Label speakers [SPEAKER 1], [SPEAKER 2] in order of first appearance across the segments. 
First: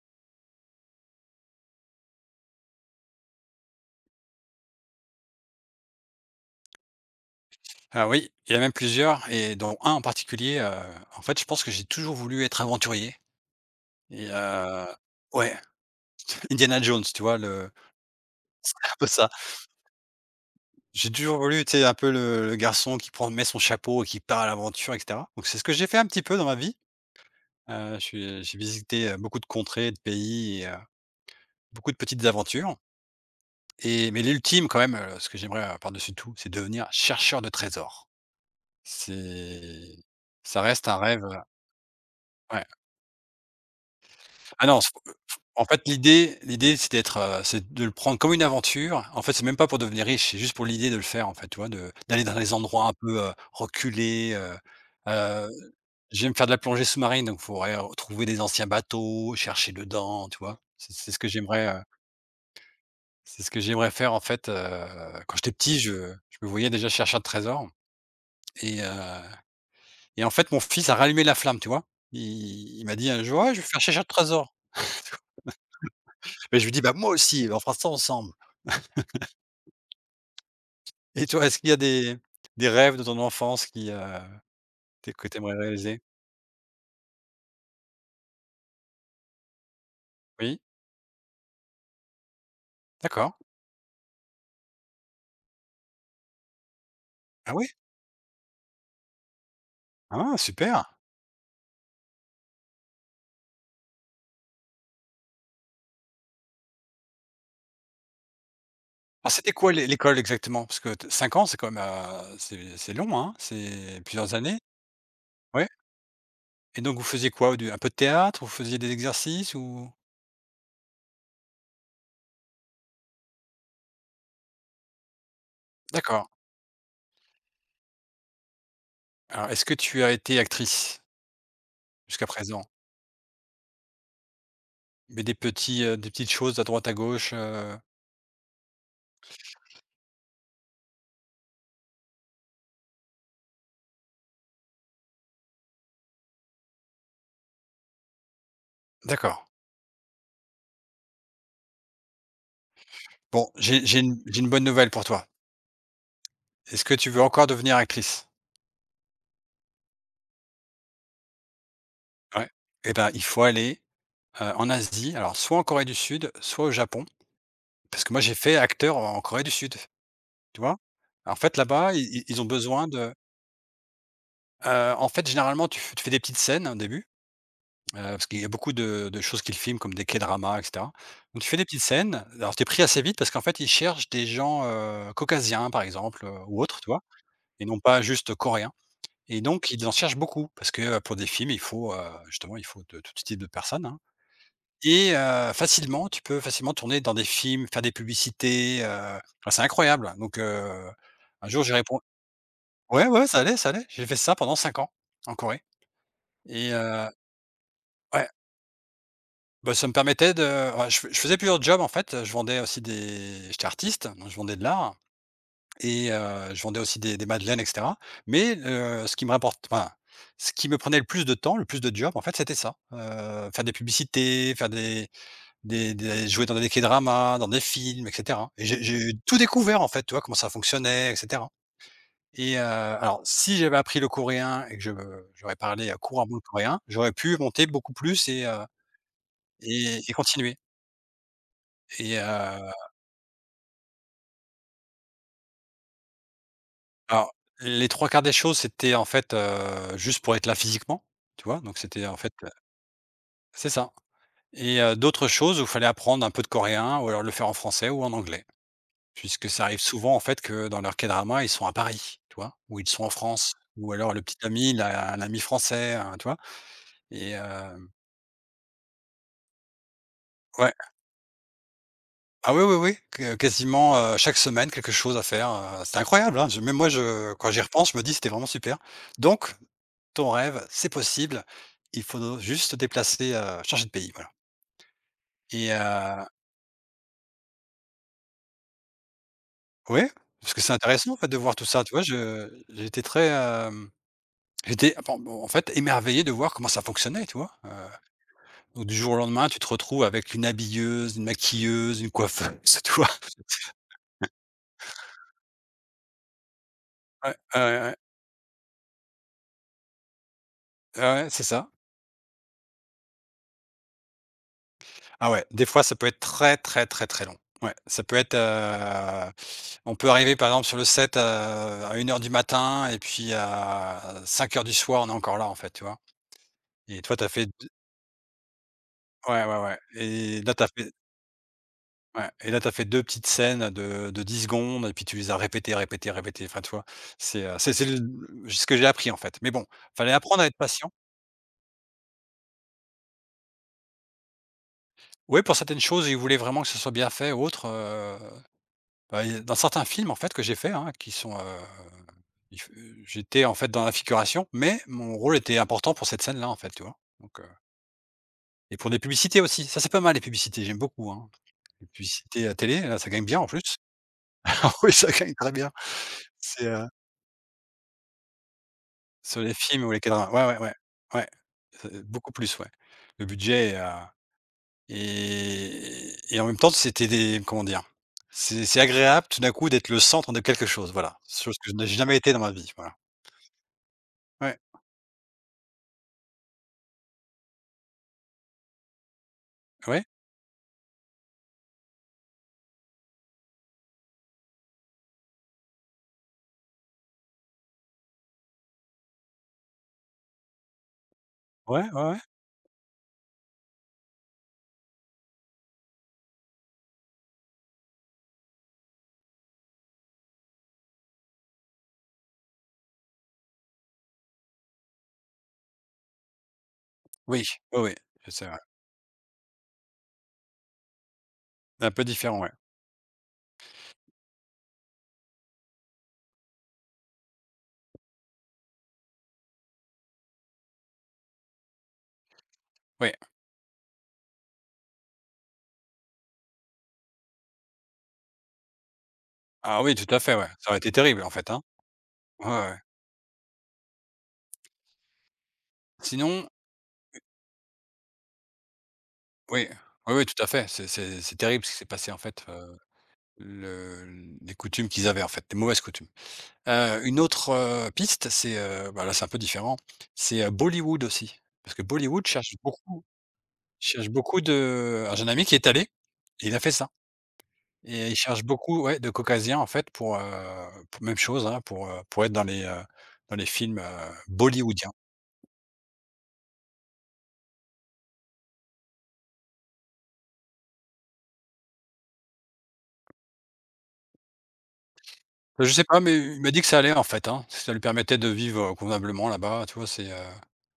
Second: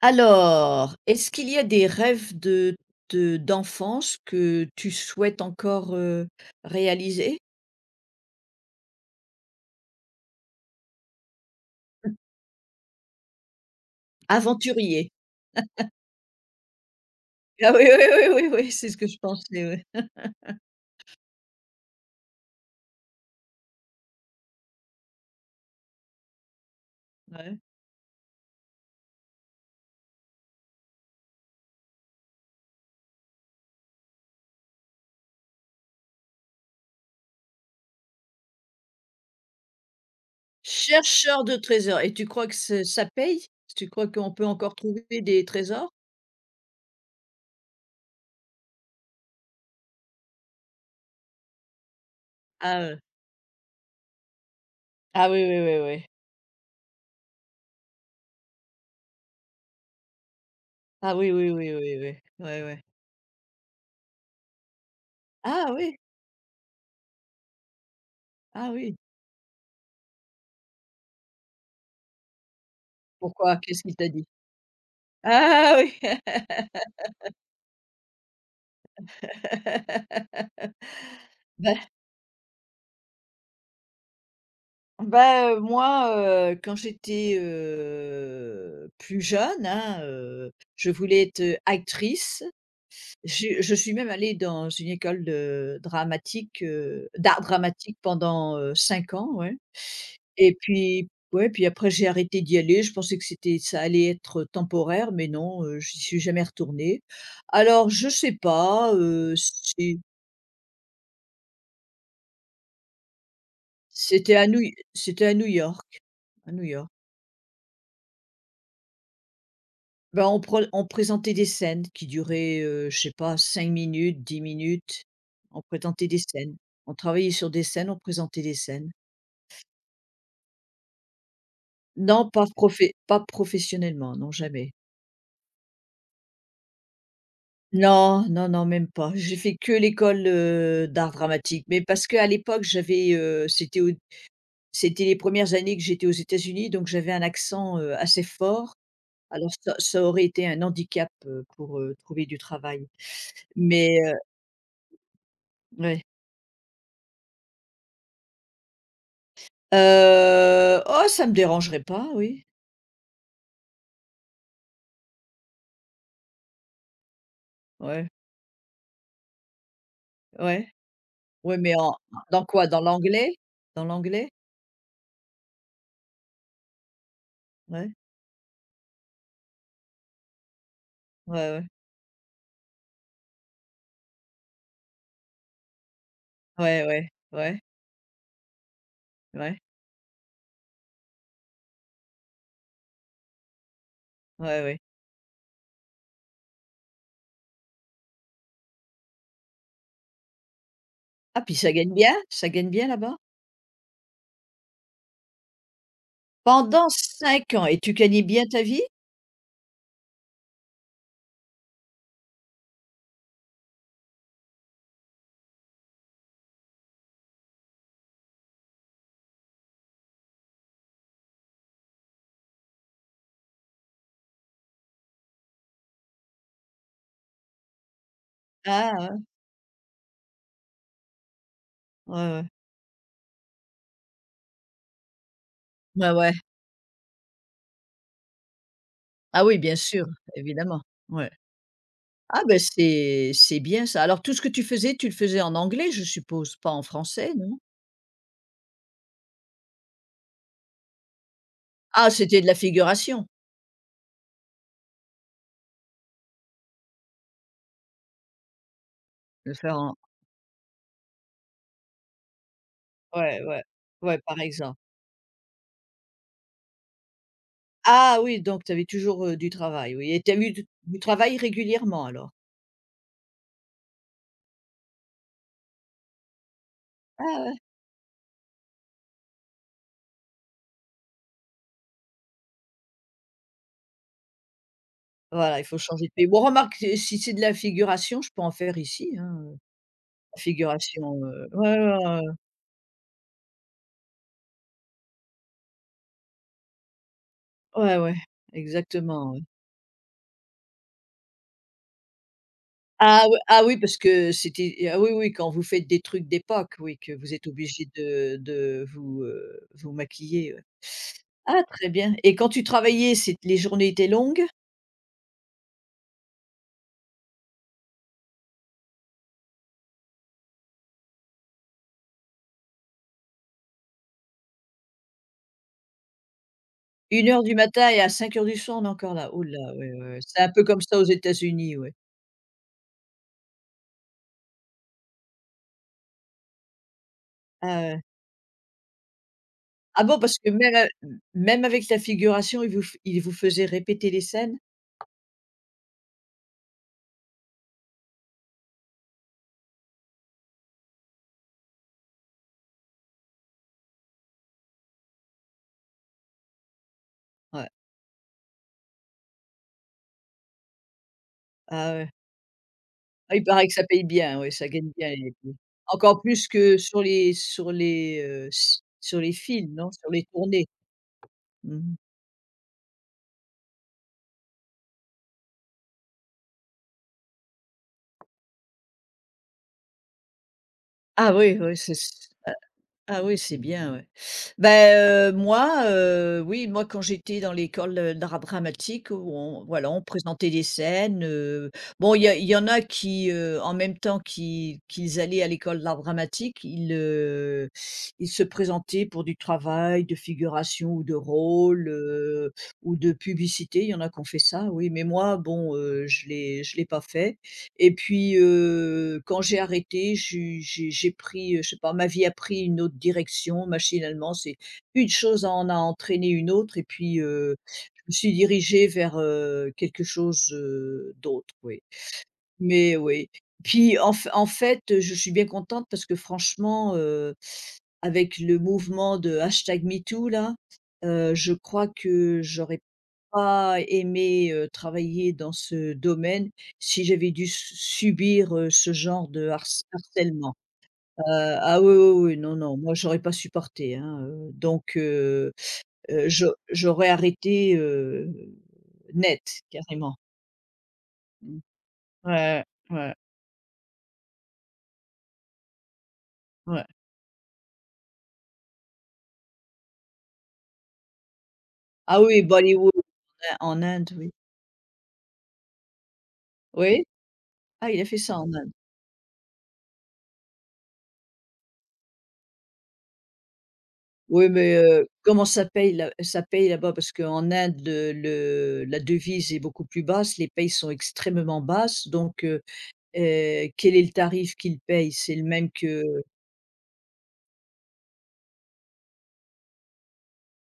[SPEAKER 1] Alors, est-ce qu'il y a des rêves de d'enfance que tu souhaites encore, réaliser?
[SPEAKER 2] Ah oui, il y en a même plusieurs et dont un en particulier, en fait, je pense que j'ai toujours voulu être aventurier et heu
[SPEAKER 1] Aventurier.
[SPEAKER 2] ouais, Indiana Jones, tu vois? Le
[SPEAKER 1] Ah oui, oui, oui, oui, oui, c'est
[SPEAKER 2] un
[SPEAKER 1] ce que
[SPEAKER 2] peu
[SPEAKER 1] je
[SPEAKER 2] ça.
[SPEAKER 1] pensais, ouais.
[SPEAKER 2] J'ai toujours voulu, tu sais, un peu le garçon qui prend met son chapeau et qui part à l'aventure et cetera. Donc c'est ce que j'ai fait un petit peu dans ma vie.
[SPEAKER 1] Ouais.
[SPEAKER 2] Je suis J'ai visité, beaucoup de contrées, de pays et beaucoup de petites aventures mais l'ultime quand même, ce que j'aimerais, par-dessus tout, c'est devenir chercheur de trésors. C'est ça reste un rêve.
[SPEAKER 1] Chercheur de trésors et tu crois que ce ça paye? Tu crois qu'on peut
[SPEAKER 2] Ah
[SPEAKER 1] encore
[SPEAKER 2] non,
[SPEAKER 1] trouver
[SPEAKER 2] faut
[SPEAKER 1] des
[SPEAKER 2] en fait,
[SPEAKER 1] trésors?
[SPEAKER 2] l'idée, c'est d'être, c'est de le prendre comme une aventure. En fait, c'est même pas pour devenir riche, c'est juste pour l'idée de le faire, en fait, tu vois? De d'aller dans les
[SPEAKER 1] Ah,
[SPEAKER 2] endroits un peu, reculés.
[SPEAKER 1] ah oui,
[SPEAKER 2] Heu,
[SPEAKER 1] oui, oui, oui.
[SPEAKER 2] J'aime faire de la plongée sous-marine, donc il faudrait trouver des anciens bateaux, chercher dedans, tu vois? C'est
[SPEAKER 1] Ah
[SPEAKER 2] ce que
[SPEAKER 1] oui, oui,
[SPEAKER 2] j'aimerais,
[SPEAKER 1] oui, oui, oui. Ouais, ouais.
[SPEAKER 2] c'est ce que j'aimerais faire, en fait. Quand j'étais
[SPEAKER 1] Ah
[SPEAKER 2] petit,
[SPEAKER 1] oui,
[SPEAKER 2] je me voyais déjà chercher de trésors
[SPEAKER 1] ah
[SPEAKER 2] et
[SPEAKER 1] oui.
[SPEAKER 2] heu et en fait, mon fils a rallumé la flamme, tu vois? Il m'a dit un jour: «Ah,
[SPEAKER 1] Pourquoi?
[SPEAKER 2] je vais faire
[SPEAKER 1] Qu'est-ce qu'il
[SPEAKER 2] chercher de
[SPEAKER 1] t'a dit?
[SPEAKER 2] trésors».
[SPEAKER 1] Ah oui.
[SPEAKER 2] Mais je lui dis: «Bah, moi aussi, on fera ça ensemble». Et toi, est-ce qu'il y a
[SPEAKER 1] Bah
[SPEAKER 2] des rêves de ton enfance qui, t que tu
[SPEAKER 1] Bah,
[SPEAKER 2] aimerais
[SPEAKER 1] heu,
[SPEAKER 2] réaliser?
[SPEAKER 1] moi, quand j'étais, plus jeune, hein,
[SPEAKER 2] Oui?
[SPEAKER 1] je voulais être actrice.
[SPEAKER 2] D'accord.
[SPEAKER 1] Je suis même allée dans une école d'art
[SPEAKER 2] Ah oui.
[SPEAKER 1] dramatique pendant, 5 ans, ouais,
[SPEAKER 2] Ah
[SPEAKER 1] et
[SPEAKER 2] super!
[SPEAKER 1] puis ouais, puis après j'ai arrêté d'y aller. Je pensais que c'était ça allait être temporaire, mais non, j'y suis jamais retournée. Alors je sais pas,
[SPEAKER 2] Alors c'était quoi l'é l'école exactement? Parce que t 5 ans, c'est quand même, c'est long, hein? C'est
[SPEAKER 1] c'était
[SPEAKER 2] plusieurs
[SPEAKER 1] à
[SPEAKER 2] années?
[SPEAKER 1] New c'était à New
[SPEAKER 2] Ouais?
[SPEAKER 1] York, à New
[SPEAKER 2] Et
[SPEAKER 1] York.
[SPEAKER 2] donc vous faisiez quoi, au un peu de théâtre? Vous faisiez des exercices ou?
[SPEAKER 1] Bah, on présentait des scènes qui duraient, je sais pas, 5 minutes, 10 minutes. On présentait des
[SPEAKER 2] D'accord.
[SPEAKER 1] scènes. On travaillait sur des scènes, on présentait des scènes.
[SPEAKER 2] Alors est-ce que tu as été actrice jusqu'à
[SPEAKER 1] Non,
[SPEAKER 2] présent?
[SPEAKER 1] pas professionnellement, non, jamais.
[SPEAKER 2] Mais des petites choses à droite à gauche,
[SPEAKER 1] Non, non, non, même pas. J'ai fait que l'école, d'art dramatique, mais parce qu'à l'époque j'avais, c'était les premières années que j'étais aux États-Unis, donc j'avais un accent, assez fort.
[SPEAKER 2] D'accord.
[SPEAKER 1] Alors ça aurait été un handicap, pour, trouver du travail.
[SPEAKER 2] Bon, j'ai
[SPEAKER 1] Mais,
[SPEAKER 2] j'ai une j'ai une bonne nouvelle pour toi.
[SPEAKER 1] ouais.
[SPEAKER 2] Est-ce que tu veux encore devenir actrice?
[SPEAKER 1] Oh, ça me dérangerait pas, oui.
[SPEAKER 2] Ouais. Eh ben, il faut aller en Asie, alors soit en Corée du Sud, soit au Japon, parce
[SPEAKER 1] Ouais,
[SPEAKER 2] que moi j'ai fait acteur en Corée du Sud, tu
[SPEAKER 1] ouais.
[SPEAKER 2] vois? En fait
[SPEAKER 1] Ouais, mais en
[SPEAKER 2] là-bas, i i ils
[SPEAKER 1] dans
[SPEAKER 2] ont
[SPEAKER 1] quoi? Dans
[SPEAKER 2] besoin de.
[SPEAKER 1] l'anglais? Dans l'anglais?
[SPEAKER 2] En fait généralement tu fais des petites scènes au début,
[SPEAKER 1] Ouais,
[SPEAKER 2] parce qu'il y a beaucoup de choses qu'ils filment comme des K-dramas et cetera. Donc tu
[SPEAKER 1] ouais,
[SPEAKER 2] fais des
[SPEAKER 1] ouais.
[SPEAKER 2] petites scènes, alors t'es pris assez vite parce qu'en fait ils cherchent des gens, caucasiens par exemple, ou autres,
[SPEAKER 1] Ouais,
[SPEAKER 2] tu vois?
[SPEAKER 1] ouais, ouais,
[SPEAKER 2] Et non pas juste coréens. Et
[SPEAKER 1] ouais,
[SPEAKER 2] donc ils en cherchent beaucoup parce que, pour des films justement il faut de tout type de personnes, hein.
[SPEAKER 1] ouais, ouais.
[SPEAKER 2] Facilement, tu peux facilement tourner dans des films, faire des publicités, enfin, c'est incroyable. Donc
[SPEAKER 1] Ah,
[SPEAKER 2] un
[SPEAKER 1] puis
[SPEAKER 2] jour
[SPEAKER 1] ça
[SPEAKER 2] j'ai
[SPEAKER 1] gagne
[SPEAKER 2] répondu
[SPEAKER 1] bien? Ça gagne bien
[SPEAKER 2] ouais,
[SPEAKER 1] là-bas?
[SPEAKER 2] ouais, ça allait, ça allait. J'ai fait ça pendant 5 ans en Corée. et
[SPEAKER 1] Pendant
[SPEAKER 2] heu,
[SPEAKER 1] 5 ans, et tu gagnais
[SPEAKER 2] ouais,
[SPEAKER 1] bien ta vie?
[SPEAKER 2] bah, ça me permettait de ouais, je faisais plusieurs jobs en fait, je vendais aussi des j'étais artiste, donc je vendais de l'art je vendais aussi des madeleines et cetera. Mais heu, ce qui me rapporte enfin, Ce qui me prenait le plus de temps, le plus de job en fait, c'était ça, faire des publicités, faire des jouer dans des K-dramas, dans des films et cetera. Et j'ai
[SPEAKER 1] Ah ouais,
[SPEAKER 2] j'ai tout découvert en fait, tu vois? Comment ça fonctionnait et cetera.
[SPEAKER 1] ouais, ouais.
[SPEAKER 2] Alors si j'avais appris le coréen et que je j'aurais parlé,
[SPEAKER 1] Bah, ouais.
[SPEAKER 2] couramment le coréen, j'aurais pu monter beaucoup plus et heu
[SPEAKER 1] Ah oui, bien
[SPEAKER 2] et
[SPEAKER 1] sûr,
[SPEAKER 2] et continuer.
[SPEAKER 1] évidemment. Ouais.
[SPEAKER 2] et
[SPEAKER 1] Ah bah,
[SPEAKER 2] heu,
[SPEAKER 1] c'est bien ça. Alors tout ce que tu faisais, tu le faisais en anglais, je suppose? Pas en
[SPEAKER 2] alors
[SPEAKER 1] français, non?
[SPEAKER 2] les trois quarts des choses, c'était en fait, juste pour être là physiquement, tu vois? Donc c'était
[SPEAKER 1] Ah,
[SPEAKER 2] en fait.
[SPEAKER 1] c'était de la figuration?
[SPEAKER 2] C'est ça. D'autres choses où il fallait apprendre un peu de coréen ou alors le faire en français ou en anglais. Puisque
[SPEAKER 1] Le
[SPEAKER 2] ça
[SPEAKER 1] faire
[SPEAKER 2] arrive
[SPEAKER 1] en
[SPEAKER 2] souvent, en fait, que dans leurs K-dramas, ils sont à Paris, tu vois? Ou ils sont en
[SPEAKER 1] Ouais,
[SPEAKER 2] France,
[SPEAKER 1] ouais.
[SPEAKER 2] ou alors
[SPEAKER 1] Ouais,
[SPEAKER 2] le petit
[SPEAKER 1] par
[SPEAKER 2] ami,
[SPEAKER 1] exemple.
[SPEAKER 2] il a un ami français, hein, tu vois? Et hem,
[SPEAKER 1] Ah oui, donc tu avais toujours, du travail, oui, et tu as eu du
[SPEAKER 2] ouais.
[SPEAKER 1] du travail régulièrement alors?
[SPEAKER 2] Ah oui, oui, oui, que quasiment, chaque semaine, quelque chose à faire, c'est incroyable, hein. Je Même moi, je
[SPEAKER 1] Ah
[SPEAKER 2] quand
[SPEAKER 1] ouais.
[SPEAKER 2] j'y repense, je me dis: «C'était vraiment super». Donc ton rêve, c'est possible, il faut juste te déplacer, changer de pays, voilà.
[SPEAKER 1] Voilà, il
[SPEAKER 2] Et
[SPEAKER 1] faut changer de
[SPEAKER 2] heu
[SPEAKER 1] pays. Bon, remarque, si c'est de la figuration, je peux en faire ici, hein,
[SPEAKER 2] ouais, parce que c'est intéressant,
[SPEAKER 1] figuration,
[SPEAKER 2] en fait, de voir tout ça, tu
[SPEAKER 1] ouais,
[SPEAKER 2] vois?
[SPEAKER 1] ouais,
[SPEAKER 2] Je j'étais très, hem, j'étais, enfin, bon, en fait, émerveillé de voir comment ça fonctionnait, tu vois?
[SPEAKER 1] ouais, ouais, ouais,
[SPEAKER 2] Donc du jour au
[SPEAKER 1] exactement, ouais.
[SPEAKER 2] lendemain, tu te retrouves avec une habilleuse, une maquilleuse, une coiffeuse, tu vois?
[SPEAKER 1] Ah ouais, ah oui, parce que c'était ah oui, oui, quand vous faites des trucs d'époque, oui, que vous
[SPEAKER 2] Ouais,
[SPEAKER 1] êtes
[SPEAKER 2] ouais,
[SPEAKER 1] obligé
[SPEAKER 2] ouais,
[SPEAKER 1] de vous, vous maquiller, ouais.
[SPEAKER 2] ouais, ouais, c'est
[SPEAKER 1] Ah,
[SPEAKER 2] ça.
[SPEAKER 1] très bien, et quand tu travaillais, c'est les journées étaient longues?
[SPEAKER 2] Ah ouais, des fois, ça peut être très, très, très, très long. Ouais, ça peut être, on peut arriver, par exemple, sur le set, à 1 heure du matin et puis à 5 heures du soir, on est encore là, en fait, tu vois? Et toi,
[SPEAKER 1] Une
[SPEAKER 2] t'as
[SPEAKER 1] heure
[SPEAKER 2] fait d
[SPEAKER 1] du matin et à 5h du soir, on est encore là. Ouh
[SPEAKER 2] ouais,
[SPEAKER 1] là,
[SPEAKER 2] ouais, ouais
[SPEAKER 1] ouais, ouais, ouais. C'est
[SPEAKER 2] et
[SPEAKER 1] un
[SPEAKER 2] là,
[SPEAKER 1] peu
[SPEAKER 2] t'as
[SPEAKER 1] comme
[SPEAKER 2] fait
[SPEAKER 1] ça aux États-Unis, ouais.
[SPEAKER 2] ouais et là, t'as fait 2 petites scènes de 10 secondes et puis tu les as répétées, répétées, répétées, enfin, tu vois?
[SPEAKER 1] Ah
[SPEAKER 2] C'est le
[SPEAKER 1] ouais.
[SPEAKER 2] ce que j'ai appris, en fait, mais bon,
[SPEAKER 1] Ah
[SPEAKER 2] fallait
[SPEAKER 1] bon, parce
[SPEAKER 2] apprendre à
[SPEAKER 1] que
[SPEAKER 2] être patient.
[SPEAKER 1] même avec la figuration, ils vous faisaient répéter les scènes?
[SPEAKER 2] Oui, pour certaines choses, ils voulaient vraiment que ce soit bien fait ou autre, bah, il y a dans certains films, en fait, que j'ai fait, hein, qui sont, il f j'étais, en fait, dans la figuration, mais mon rôle était important pour cette scène-là, en fait, tu vois?
[SPEAKER 1] Ouais.
[SPEAKER 2] Et pour des publicités aussi, ça, c'est pas mal les publicités, j'aime beaucoup, hein. Les
[SPEAKER 1] Ah ouais.
[SPEAKER 2] publicités à télé, là, ça gagne
[SPEAKER 1] Ah,
[SPEAKER 2] bien
[SPEAKER 1] il
[SPEAKER 2] en
[SPEAKER 1] paraît que
[SPEAKER 2] plus.
[SPEAKER 1] ça paye bien, oui, ça
[SPEAKER 2] Ah
[SPEAKER 1] gagne
[SPEAKER 2] oui,
[SPEAKER 1] bien,
[SPEAKER 2] ça
[SPEAKER 1] les
[SPEAKER 2] gagne très
[SPEAKER 1] films.
[SPEAKER 2] bien.
[SPEAKER 1] Encore plus
[SPEAKER 2] C'est,
[SPEAKER 1] que sur les
[SPEAKER 2] sur les
[SPEAKER 1] films,
[SPEAKER 2] films
[SPEAKER 1] non?
[SPEAKER 2] ou les
[SPEAKER 1] Sur les
[SPEAKER 2] quadras, ouais, ouais,
[SPEAKER 1] tournées.
[SPEAKER 2] ouais. Ouais,
[SPEAKER 1] Mmh.
[SPEAKER 2] beaucoup plus, ouais. Le budget Et en même temps, c'était des, comment dire? C'est agréable tout d'un coup d'être le centre de quelque chose, voilà.
[SPEAKER 1] Ah oui,
[SPEAKER 2] Chose que
[SPEAKER 1] oui.
[SPEAKER 2] je n'ai
[SPEAKER 1] c'est
[SPEAKER 2] jamais été dans ma vie, voilà.
[SPEAKER 1] Ah oui, c'est bien, ouais.
[SPEAKER 2] Ouais,
[SPEAKER 1] Ben, moi, oui, moi, quand j'étais dans l'école, d'art dramatique, où on, voilà, on
[SPEAKER 2] ouais,
[SPEAKER 1] présentait des scènes, bon, il y en a qui, en même temps qu'ils allaient à l'école d'art dramatique, ils, ils se présentaient pour du travail de figuration ou de rôle,
[SPEAKER 2] ouais, ouais, ouais.
[SPEAKER 1] ou de publicité. Il y en a qui ont fait ça, oui, mais moi, bon, je l'ai pas fait. Et puis, quand j'ai arrêté, j'ai pris, je sais pas, ma vie a pris une autre direction machinalement. C'est Une chose en a entraîné une autre, et puis,
[SPEAKER 2] Oui, oui, oui,
[SPEAKER 1] je me suis
[SPEAKER 2] c'est vrai.
[SPEAKER 1] dirigée vers, quelque chose, d'autre, oui.
[SPEAKER 2] Un peu différent, ouais.
[SPEAKER 1] Mais oui. Puis en fait, je suis bien contente parce que, franchement, avec le mouvement de #MeToo là, je crois que j'aurais
[SPEAKER 2] Oui.
[SPEAKER 1] pas aimé, travailler dans ce domaine si j'avais dû s subir, ce genre de
[SPEAKER 2] Ah oui, tout à fait, ouais.
[SPEAKER 1] harcèlement.
[SPEAKER 2] Ça aurait été
[SPEAKER 1] Heu,
[SPEAKER 2] terrible, en fait, hein.
[SPEAKER 1] ah oui, oui, oui,
[SPEAKER 2] Ouais,
[SPEAKER 1] non,
[SPEAKER 2] ouais,
[SPEAKER 1] non,
[SPEAKER 2] ouais.
[SPEAKER 1] moi j'aurais pas supporté, hein, donc je
[SPEAKER 2] Sinon
[SPEAKER 1] j'aurais arrêté, net,
[SPEAKER 2] Oui, oui,
[SPEAKER 1] carrément.
[SPEAKER 2] oui, tout à fait. C'est
[SPEAKER 1] Mmh.
[SPEAKER 2] terrible ce qui s'est passé, en fait.
[SPEAKER 1] Ouais, ouais,
[SPEAKER 2] Le les coutumes qu'ils avaient, en fait, les mauvaises coutumes.
[SPEAKER 1] ouais.
[SPEAKER 2] Une autre, piste, bah, là, c'est un peu différent, Bollywood aussi. Parce que
[SPEAKER 1] Ah
[SPEAKER 2] Bollywood
[SPEAKER 1] oui,
[SPEAKER 2] cherche
[SPEAKER 1] Bollywood,
[SPEAKER 2] beaucoup.
[SPEAKER 1] en
[SPEAKER 2] Je cherche
[SPEAKER 1] Inde, oui.
[SPEAKER 2] beaucoup de Alors j'ai un ami qui est allé et il a fait ça
[SPEAKER 1] Oui? Ah, il a
[SPEAKER 2] et il
[SPEAKER 1] fait ça
[SPEAKER 2] cherche
[SPEAKER 1] en Inde?
[SPEAKER 2] beaucoup, ouais, de caucasiens, en fait, pour même chose, hein, pour être dans les films,
[SPEAKER 1] Oui, mais
[SPEAKER 2] bollywoodiens.
[SPEAKER 1] comment ça paye là-bas? Parce qu'en Inde, le la devise est beaucoup plus basse, les payes sont extrêmement basses, donc quel est le tarif qu'ils payent? C'est le même
[SPEAKER 2] Je sais pas,
[SPEAKER 1] que
[SPEAKER 2] mais il m'a dit que ça allait, en fait, hein. si Ça lui permettait de vivre, convenablement là-bas, tu vois?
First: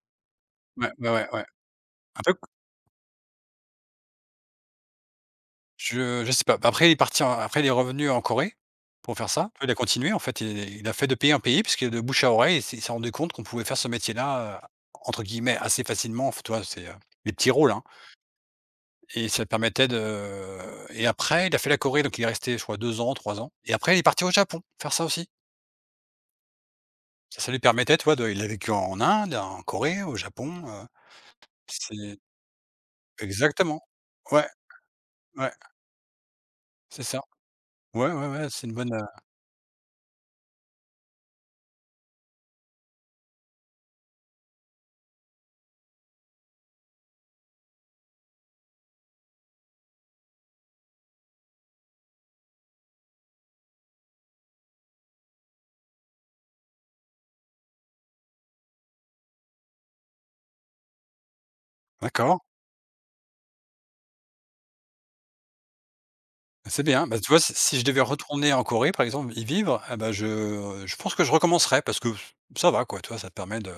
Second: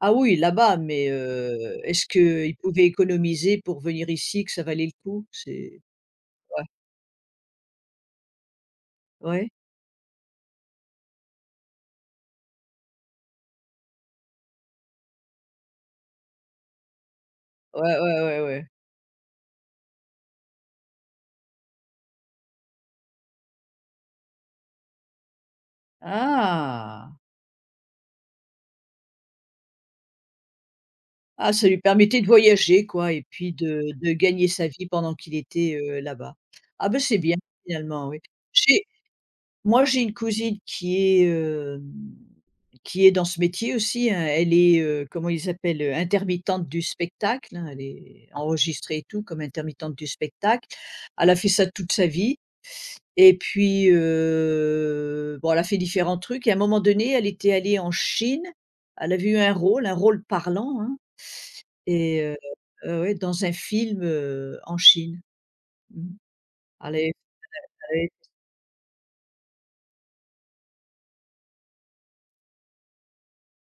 [SPEAKER 1] Ah oui, là-bas,
[SPEAKER 2] Ouais,
[SPEAKER 1] mais
[SPEAKER 2] ouais, ouais, ouais.
[SPEAKER 1] est-ce
[SPEAKER 2] Un peu
[SPEAKER 1] qu'ils pouvaient économiser pour venir ici, que ça valait le coup? C'est
[SPEAKER 2] je sais pas.
[SPEAKER 1] Ouais,
[SPEAKER 2] Bah, après il est revenu en Corée pour faire
[SPEAKER 1] ouais,
[SPEAKER 2] ça. Il a continué, en fait, il a fait de pays en pays puisque de bouche à oreille, il s'est rendu compte qu'on pouvait faire ce métier-là, entre guillemets «assez facilement». Enfin, tu vois? C'est, des petits rôles, hein.
[SPEAKER 1] ouais, ouais, ouais, ouais.
[SPEAKER 2] Et ça permettait de Et après, il a fait la Corée, donc il est resté je crois 2 ans, 3 ans et après il est parti au Japon, faire ça aussi.
[SPEAKER 1] Ah!
[SPEAKER 2] Ça lui permettait, tu vois, de il a vécu en Inde, en Corée, au Japon.
[SPEAKER 1] Ah, ça lui
[SPEAKER 2] C'est
[SPEAKER 1] permettait de voyager, quoi, et puis
[SPEAKER 2] exactement.
[SPEAKER 1] de
[SPEAKER 2] Ouais,
[SPEAKER 1] gagner sa vie pendant qu'il
[SPEAKER 2] ouais,
[SPEAKER 1] était, là-bas. Ah ben
[SPEAKER 2] c'est
[SPEAKER 1] c'est
[SPEAKER 2] ça.
[SPEAKER 1] bien,
[SPEAKER 2] Ouais,
[SPEAKER 1] finalement, oui.
[SPEAKER 2] ouais, ouais, c'est une bonne.
[SPEAKER 1] Moi, j'ai une cousine qui est, qui est dans ce métier aussi, hein. Elle est, comment ils appellent? Intermittente du spectacle, hein. Elle est enregistrée et tout comme intermittente du spectacle. Elle a fait ça toute sa vie, et puis, bon, elle a fait différents trucs, et à un moment donné, elle était allée en Chine. Elle avait eu un rôle parlant, hein, et
[SPEAKER 2] D'accord,
[SPEAKER 1] ouais, dans un film, en Chine. Mmh.
[SPEAKER 2] c'est
[SPEAKER 1] Elle
[SPEAKER 2] bien.
[SPEAKER 1] avait
[SPEAKER 2] Bah, tu vois, si je devais
[SPEAKER 1] fait
[SPEAKER 2] retourner en Corée, par exemple, y vivre, ah ben je pense que je recommencerais parce que ça va quoi, tu vois? Ça te permet de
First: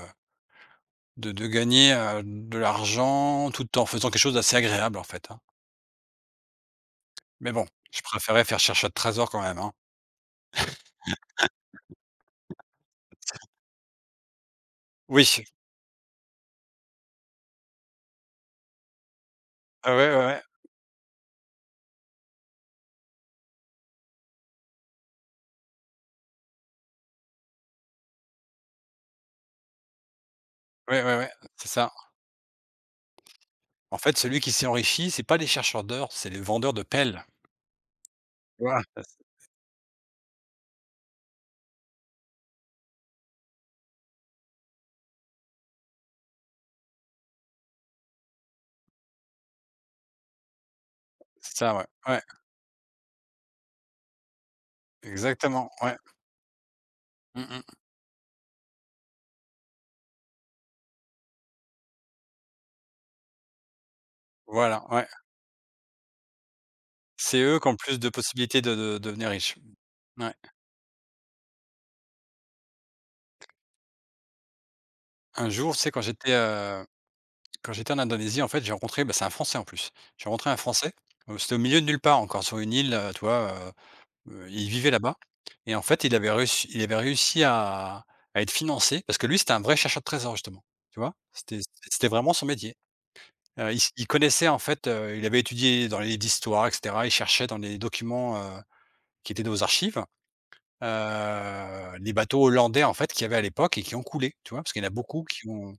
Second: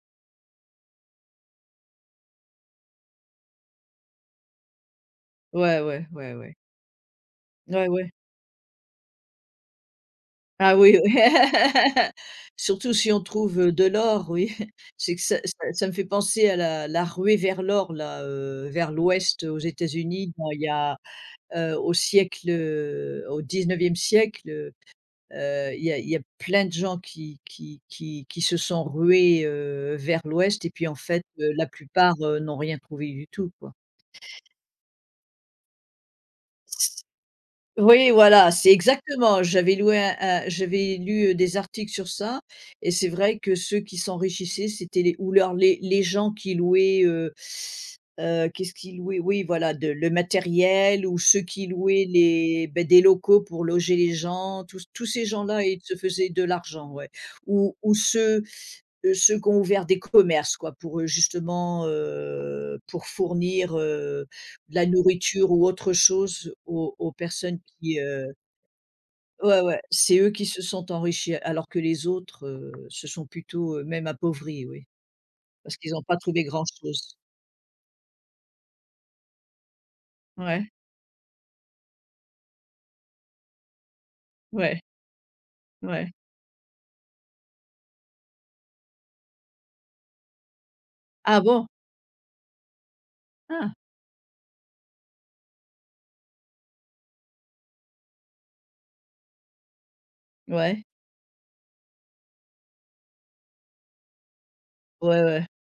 [SPEAKER 2] de de gagner, de l'argent tout en faisant quelque chose d'assez agréable, en fait, hein.
[SPEAKER 1] Ouais, ouais, ouais, ouais.
[SPEAKER 2] Mais bon,
[SPEAKER 1] Ouais,
[SPEAKER 2] je
[SPEAKER 1] ouais.
[SPEAKER 2] préférais faire chercheur de trésors quand même, hein.
[SPEAKER 1] Ah oui, oui. Surtout si on trouve, de l'or, oui. C'est que ça
[SPEAKER 2] Oui.
[SPEAKER 1] ça ça me fait penser à la ruée vers l'or là, vers l'ouest aux
[SPEAKER 2] Ah ouais, ouais,
[SPEAKER 1] États-Unis,
[SPEAKER 2] ouais.
[SPEAKER 1] dans, il y a, au 19e siècle, il y a plein de gens qui se sont rués, vers l'ouest, et puis en
[SPEAKER 2] Ouais, ouais,
[SPEAKER 1] fait,
[SPEAKER 2] ouais,
[SPEAKER 1] la
[SPEAKER 2] c'est ça.
[SPEAKER 1] plupart, n'ont rien trouvé du tout, quoi.
[SPEAKER 2] En fait, celui qui s'est enrichi, c'est pas les chercheurs d'or, c'est les vendeurs de pelles.
[SPEAKER 1] Oui, voilà,
[SPEAKER 2] Tu
[SPEAKER 1] c'est exactement. J'avais loué un J'avais lu, des articles sur ça, et c'est vrai que ceux qui s'enrichissaient, c'était les ou leurs les gens qui louaient, qu'est-ce qu'ils louaient? Oui, voilà, de le matériel, ou ceux
[SPEAKER 2] C'est
[SPEAKER 1] qui
[SPEAKER 2] ça, ouais.
[SPEAKER 1] louaient
[SPEAKER 2] Ouais,
[SPEAKER 1] des locaux pour loger les gens, tous ces gens-là,
[SPEAKER 2] exactement,
[SPEAKER 1] ils se
[SPEAKER 2] ouais.
[SPEAKER 1] faisaient de l'argent, ouais.
[SPEAKER 2] Mmh mh.
[SPEAKER 1] Ou ceux Ceux qui ont ouvert des commerces, quoi, pour, justement, pour fournir, de
[SPEAKER 2] Voilà,
[SPEAKER 1] la
[SPEAKER 2] ouais.
[SPEAKER 1] nourriture ou autre chose aux
[SPEAKER 2] C'est eux
[SPEAKER 1] personnes
[SPEAKER 2] qui ont le
[SPEAKER 1] qui,
[SPEAKER 2] plus de possibilités de devenir riches.
[SPEAKER 1] ouais, ouais, c'est eux
[SPEAKER 2] Ouais.
[SPEAKER 1] qui se sont enrichis, alors que les autres, se sont plutôt, même appauvris, oui,
[SPEAKER 2] Un jour,
[SPEAKER 1] parce
[SPEAKER 2] tu sais,
[SPEAKER 1] qu'ils
[SPEAKER 2] quand
[SPEAKER 1] n'ont pas
[SPEAKER 2] j'étais,
[SPEAKER 1] trouvé grand
[SPEAKER 2] heu,
[SPEAKER 1] chose.
[SPEAKER 2] quand j'étais en Indonésie, en fait, j'ai rencontré bah, c'est un Français en plus. J'ai rencontré un
[SPEAKER 1] Ouais,
[SPEAKER 2] Français, c'était au milieu de nulle part encore sur une île, tu vois, il
[SPEAKER 1] ouais,
[SPEAKER 2] vivait là-bas et en fait,
[SPEAKER 1] ouais.
[SPEAKER 2] il avait réussi à être financé parce que lui, c'était un vrai chercheur de trésors justement, tu vois?
[SPEAKER 1] Ah bon?
[SPEAKER 2] C'était vraiment son métier.
[SPEAKER 1] Ah!
[SPEAKER 2] Il connaissait en fait, il avait étudié dans les livres d'histoire et cetera. Il cherchait dans les documents, qui étaient dans aux archives,
[SPEAKER 1] Ouais.
[SPEAKER 2] les bateaux hollandais en fait qu'il y avait à l'époque et qui ont coulé, tu vois? Parce qu'il y en a
[SPEAKER 1] Ouais,
[SPEAKER 2] beaucoup
[SPEAKER 1] ouais.
[SPEAKER 2] qui ont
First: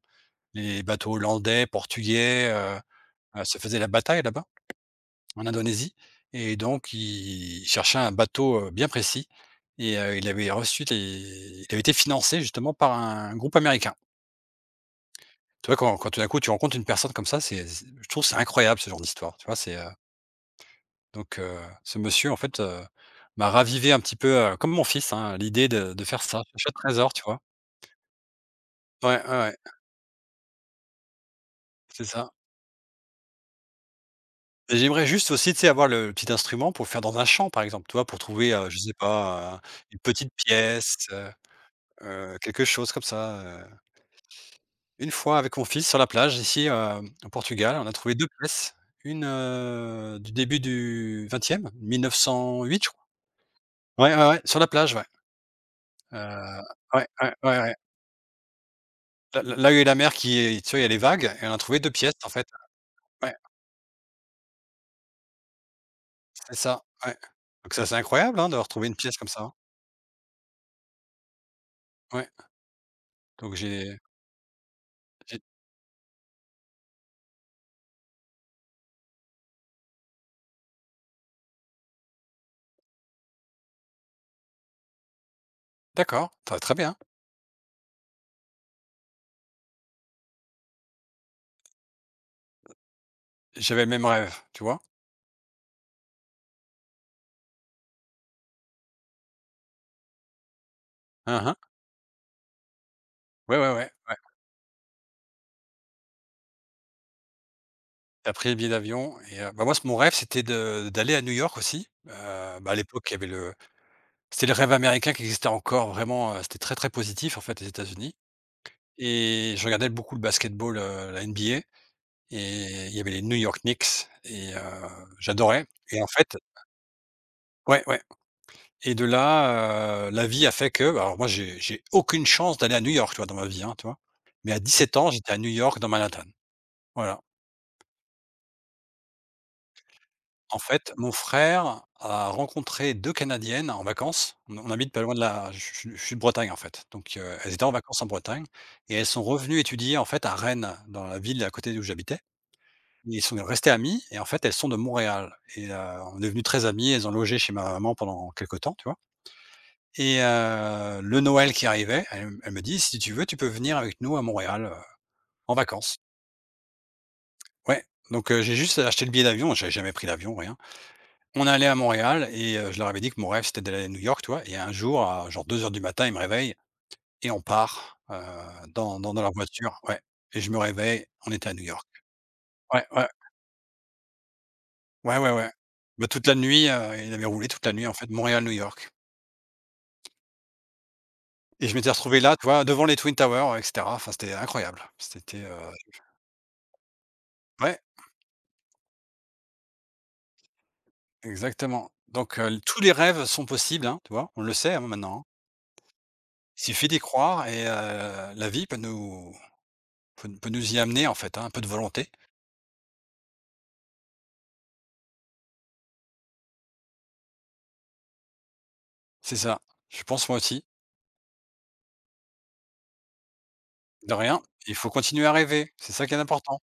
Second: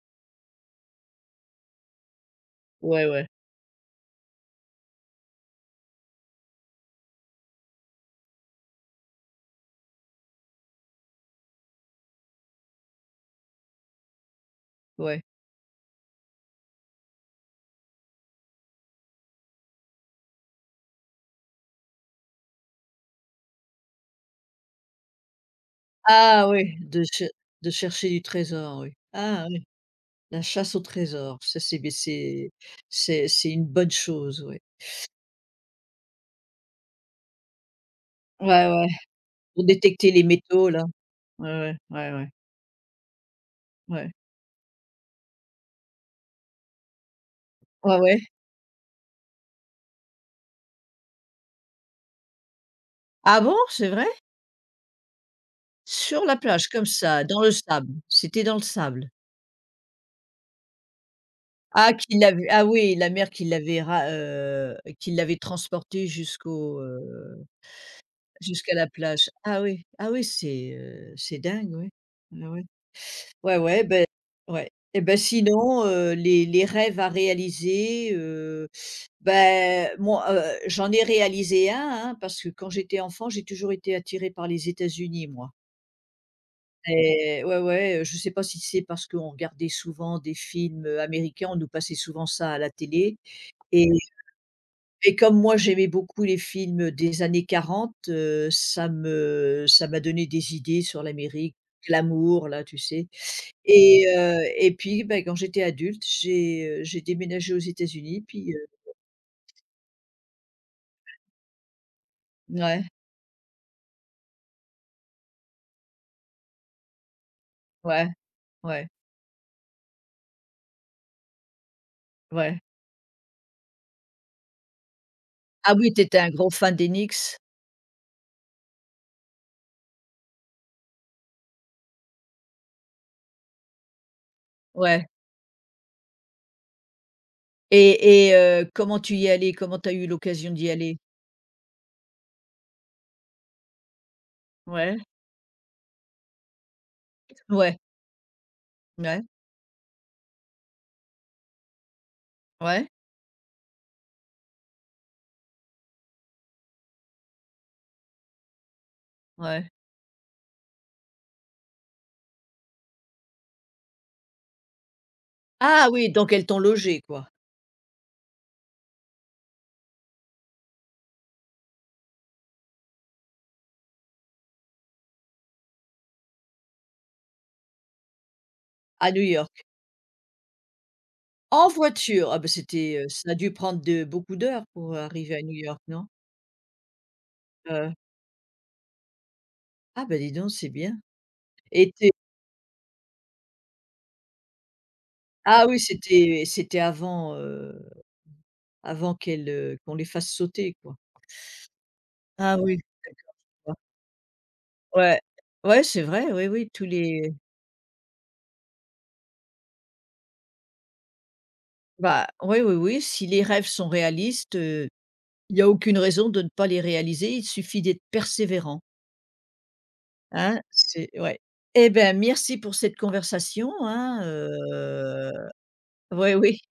[SPEAKER 2] les bateaux hollandais, portugais,
[SPEAKER 1] Ouais, ouais,
[SPEAKER 2] se faisaient la bataille là-bas en Indonésie et donc il cherchait un bateau, bien précis et il avait été financé justement par un groupe américain.
[SPEAKER 1] ouais.
[SPEAKER 2] Tu vois quand tout d'un coup tu rencontres une personne comme ça, c'est je trouve que c'est incroyable ce genre d'histoire, tu vois? Donc ce monsieur en fait, m'a ravivé un petit peu, comme mon fils, hein, l'idée de faire ça,
[SPEAKER 1] Ah
[SPEAKER 2] chasse
[SPEAKER 1] oui,
[SPEAKER 2] trésor, tu vois?
[SPEAKER 1] de chercher du trésor, oui.
[SPEAKER 2] Ouais, ouais,
[SPEAKER 1] Ah!
[SPEAKER 2] ouais,
[SPEAKER 1] La chasse au trésor, ça c'est beh,
[SPEAKER 2] c'est ça.
[SPEAKER 1] c'est une bonne chose, ouais.
[SPEAKER 2] Et j'aimerais juste aussi, tu sais, avoir le petit instrument pour faire dans un champ, par exemple, tu vois? Pour trouver,
[SPEAKER 1] Ouais,
[SPEAKER 2] je
[SPEAKER 1] ouais.
[SPEAKER 2] sais pas,
[SPEAKER 1] Pour
[SPEAKER 2] une
[SPEAKER 1] détecter les
[SPEAKER 2] petite
[SPEAKER 1] métaux là.
[SPEAKER 2] pièce,
[SPEAKER 1] Ouais, ouais, ouais, ouais,
[SPEAKER 2] quelque chose comme ça.
[SPEAKER 1] ouais.
[SPEAKER 2] Une fois avec mon fils sur la plage ici, au Portugal, on a
[SPEAKER 1] Ouais,
[SPEAKER 2] trouvé
[SPEAKER 1] ouais.
[SPEAKER 2] 2 pièces, une, du début du 20e, 1908 je crois.
[SPEAKER 1] Ah bon, c'est vrai?
[SPEAKER 2] Ouais, ouais, ouais, sur la plage, ouais,
[SPEAKER 1] Sur la
[SPEAKER 2] heu,
[SPEAKER 1] plage comme
[SPEAKER 2] ouais,
[SPEAKER 1] ça,
[SPEAKER 2] ouais,
[SPEAKER 1] dans le
[SPEAKER 2] ouais, ouais.
[SPEAKER 1] sable? C'était dans le sable?
[SPEAKER 2] Là où il y a la mer qui est tu vois, il y a les vagues et on a trouvé
[SPEAKER 1] Ah
[SPEAKER 2] 2 pièces
[SPEAKER 1] qu'il
[SPEAKER 2] en
[SPEAKER 1] l'avait
[SPEAKER 2] fait.
[SPEAKER 1] Ah oui, la mer
[SPEAKER 2] Ouais,
[SPEAKER 1] qui l'avait ra qui l'avait transporté
[SPEAKER 2] c'est ça, ouais. Donc ça, c'est incroyable, hein, de
[SPEAKER 1] jusqu'à la
[SPEAKER 2] retrouver une pièce comme
[SPEAKER 1] plage.
[SPEAKER 2] ça, hein.
[SPEAKER 1] Ah oui, ah oui, c'est dingue, ouais.
[SPEAKER 2] Ouais,
[SPEAKER 1] Ouais, ouais.
[SPEAKER 2] donc
[SPEAKER 1] Ouais, ouais, beh ouais. Et ben
[SPEAKER 2] j'ai
[SPEAKER 1] sinon, les rêves à réaliser, ben moi, j'en ai réalisé un, hein, parce que quand j'étais enfant, j'ai toujours été attirée par les États-Unis, moi,
[SPEAKER 2] d'accord, très très bien.
[SPEAKER 1] et ouais, ouais, je sais pas si c'est parce qu'on regardait souvent des films américains, on nous passait souvent ça à la télé,
[SPEAKER 2] J'avais
[SPEAKER 1] et
[SPEAKER 2] le même rêve, tu vois?
[SPEAKER 1] comme moi, j'aimais beaucoup les films, des années 40, ça m'a donné des idées sur
[SPEAKER 2] Hein,
[SPEAKER 1] l'Amérique,
[SPEAKER 2] hein.
[SPEAKER 1] l'amour, là, tu sais,
[SPEAKER 2] Ouais, ouais, ouais, ouais.
[SPEAKER 1] et puis, bah, quand j'étais adulte, j'ai déménagé aux États-Unis,
[SPEAKER 2] Tu pris
[SPEAKER 1] puis,
[SPEAKER 2] le billet d'avion et bah, moi, c mon rêve, c'était de d'aller à New York aussi, bah, à
[SPEAKER 1] ouais,
[SPEAKER 2] l'époque, il y avait le c'était le rêve américain qui existait encore vraiment, c'était très, très positif en fait aux
[SPEAKER 1] ouais,
[SPEAKER 2] États-Unis
[SPEAKER 1] ouais,
[SPEAKER 2] et je regardais beaucoup le basketball, la NBA
[SPEAKER 1] ouais.
[SPEAKER 2] et il y avait les New York Knicks et j'adorais
[SPEAKER 1] Ah oui, tu
[SPEAKER 2] et en
[SPEAKER 1] étais un
[SPEAKER 2] fait,
[SPEAKER 1] gros fan d'Enix?
[SPEAKER 2] ouais, ouais, et de là, la vie a fait que bah, alors moi j'ai aucune chance d'aller à New York, tu vois? Dans ma vie, hein, tu vois? Mais à 17
[SPEAKER 1] Ouais,
[SPEAKER 2] ans, j'étais à New York dans Manhattan. Voilà.
[SPEAKER 1] et comment tu y es allé? Comment tu as eu l'occasion
[SPEAKER 2] En
[SPEAKER 1] d'y
[SPEAKER 2] fait,
[SPEAKER 1] aller?
[SPEAKER 2] mon frère a rencontré 2 Canadiennes en vacances. On habite
[SPEAKER 1] Ouais,
[SPEAKER 2] pas loin de la. Je suis de Bretagne, en fait, donc elles étaient en
[SPEAKER 1] ouais,
[SPEAKER 2] vacances en Bretagne et elles
[SPEAKER 1] ouais,
[SPEAKER 2] sont revenues étudier, en fait, à Rennes, dans la ville à côté d'où j'habitais.
[SPEAKER 1] ouais,
[SPEAKER 2] Ils sont restés amis et en fait, elles sont de Montréal et on est devenus très amis. Elles ont logé chez ma maman pendant quelques temps, tu vois?
[SPEAKER 1] ouais.
[SPEAKER 2] Et le Noël qui arrivait, elle me dit: «Si tu veux, tu peux venir avec nous à Montréal, en
[SPEAKER 1] Ah
[SPEAKER 2] vacances».
[SPEAKER 1] oui, donc elles t'ont logé, quoi,
[SPEAKER 2] Ouais, donc j'ai juste acheté le billet d'avion, j'avais jamais pris l'avion, rien. On allait à Montréal et je leur avais dit que mon rêve, c'était d'aller à New York, toi. Et un jour, à genre 2 heures du matin, ils me réveillent et on part,
[SPEAKER 1] à New
[SPEAKER 2] dans leur
[SPEAKER 1] York?
[SPEAKER 2] voiture, ouais, et je me réveille, on était à New
[SPEAKER 1] En
[SPEAKER 2] York.
[SPEAKER 1] voiture? Ah ben
[SPEAKER 2] Ouais, ouais,
[SPEAKER 1] ça a dû prendre de beaucoup d'heures pour
[SPEAKER 2] ouais, ouais,
[SPEAKER 1] arriver à
[SPEAKER 2] ouais.
[SPEAKER 1] New York, non?
[SPEAKER 2] Bah, toute la nuit, ils avaient roulé toute la nuit, en
[SPEAKER 1] Heu,
[SPEAKER 2] fait, Montréal-New York
[SPEAKER 1] ah ben dis donc, c'est bien.
[SPEAKER 2] et je m'étais
[SPEAKER 1] Et tu
[SPEAKER 2] retrouvé là, tu vois, devant les Twin Towers et cetera. Enfin, c'était incroyable.
[SPEAKER 1] Ah oui, c'était avant,
[SPEAKER 2] Ouais,
[SPEAKER 1] qu'on les fasse sauter, quoi?
[SPEAKER 2] exactement. Donc
[SPEAKER 1] Ah oui,
[SPEAKER 2] tous les rêves
[SPEAKER 1] d'accord.
[SPEAKER 2] sont possibles, hein, tu vois? On le sait, hein,
[SPEAKER 1] Ouais,
[SPEAKER 2] maintenant, hein.
[SPEAKER 1] ouais, c'est vrai, oui,
[SPEAKER 2] Il
[SPEAKER 1] oui. tous
[SPEAKER 2] suffit d'y
[SPEAKER 1] les
[SPEAKER 2] croire et la vie peut nous peut peut nous y amener, en fait, hein, un peu de volonté.
[SPEAKER 1] Bah, oui, oui, oui, si les rêves sont réalistes, il y a aucune raison de ne pas les réaliser, il suffit d'être persévérant,
[SPEAKER 2] C'est ça. Je pense moi
[SPEAKER 1] hein,
[SPEAKER 2] aussi.
[SPEAKER 1] c'est ouais. Eh ben, merci pour cette conversation,
[SPEAKER 2] De
[SPEAKER 1] hein,
[SPEAKER 2] rien. Il faut continuer à rêver. C'est ça qui est
[SPEAKER 1] ouais, oui.
[SPEAKER 2] important.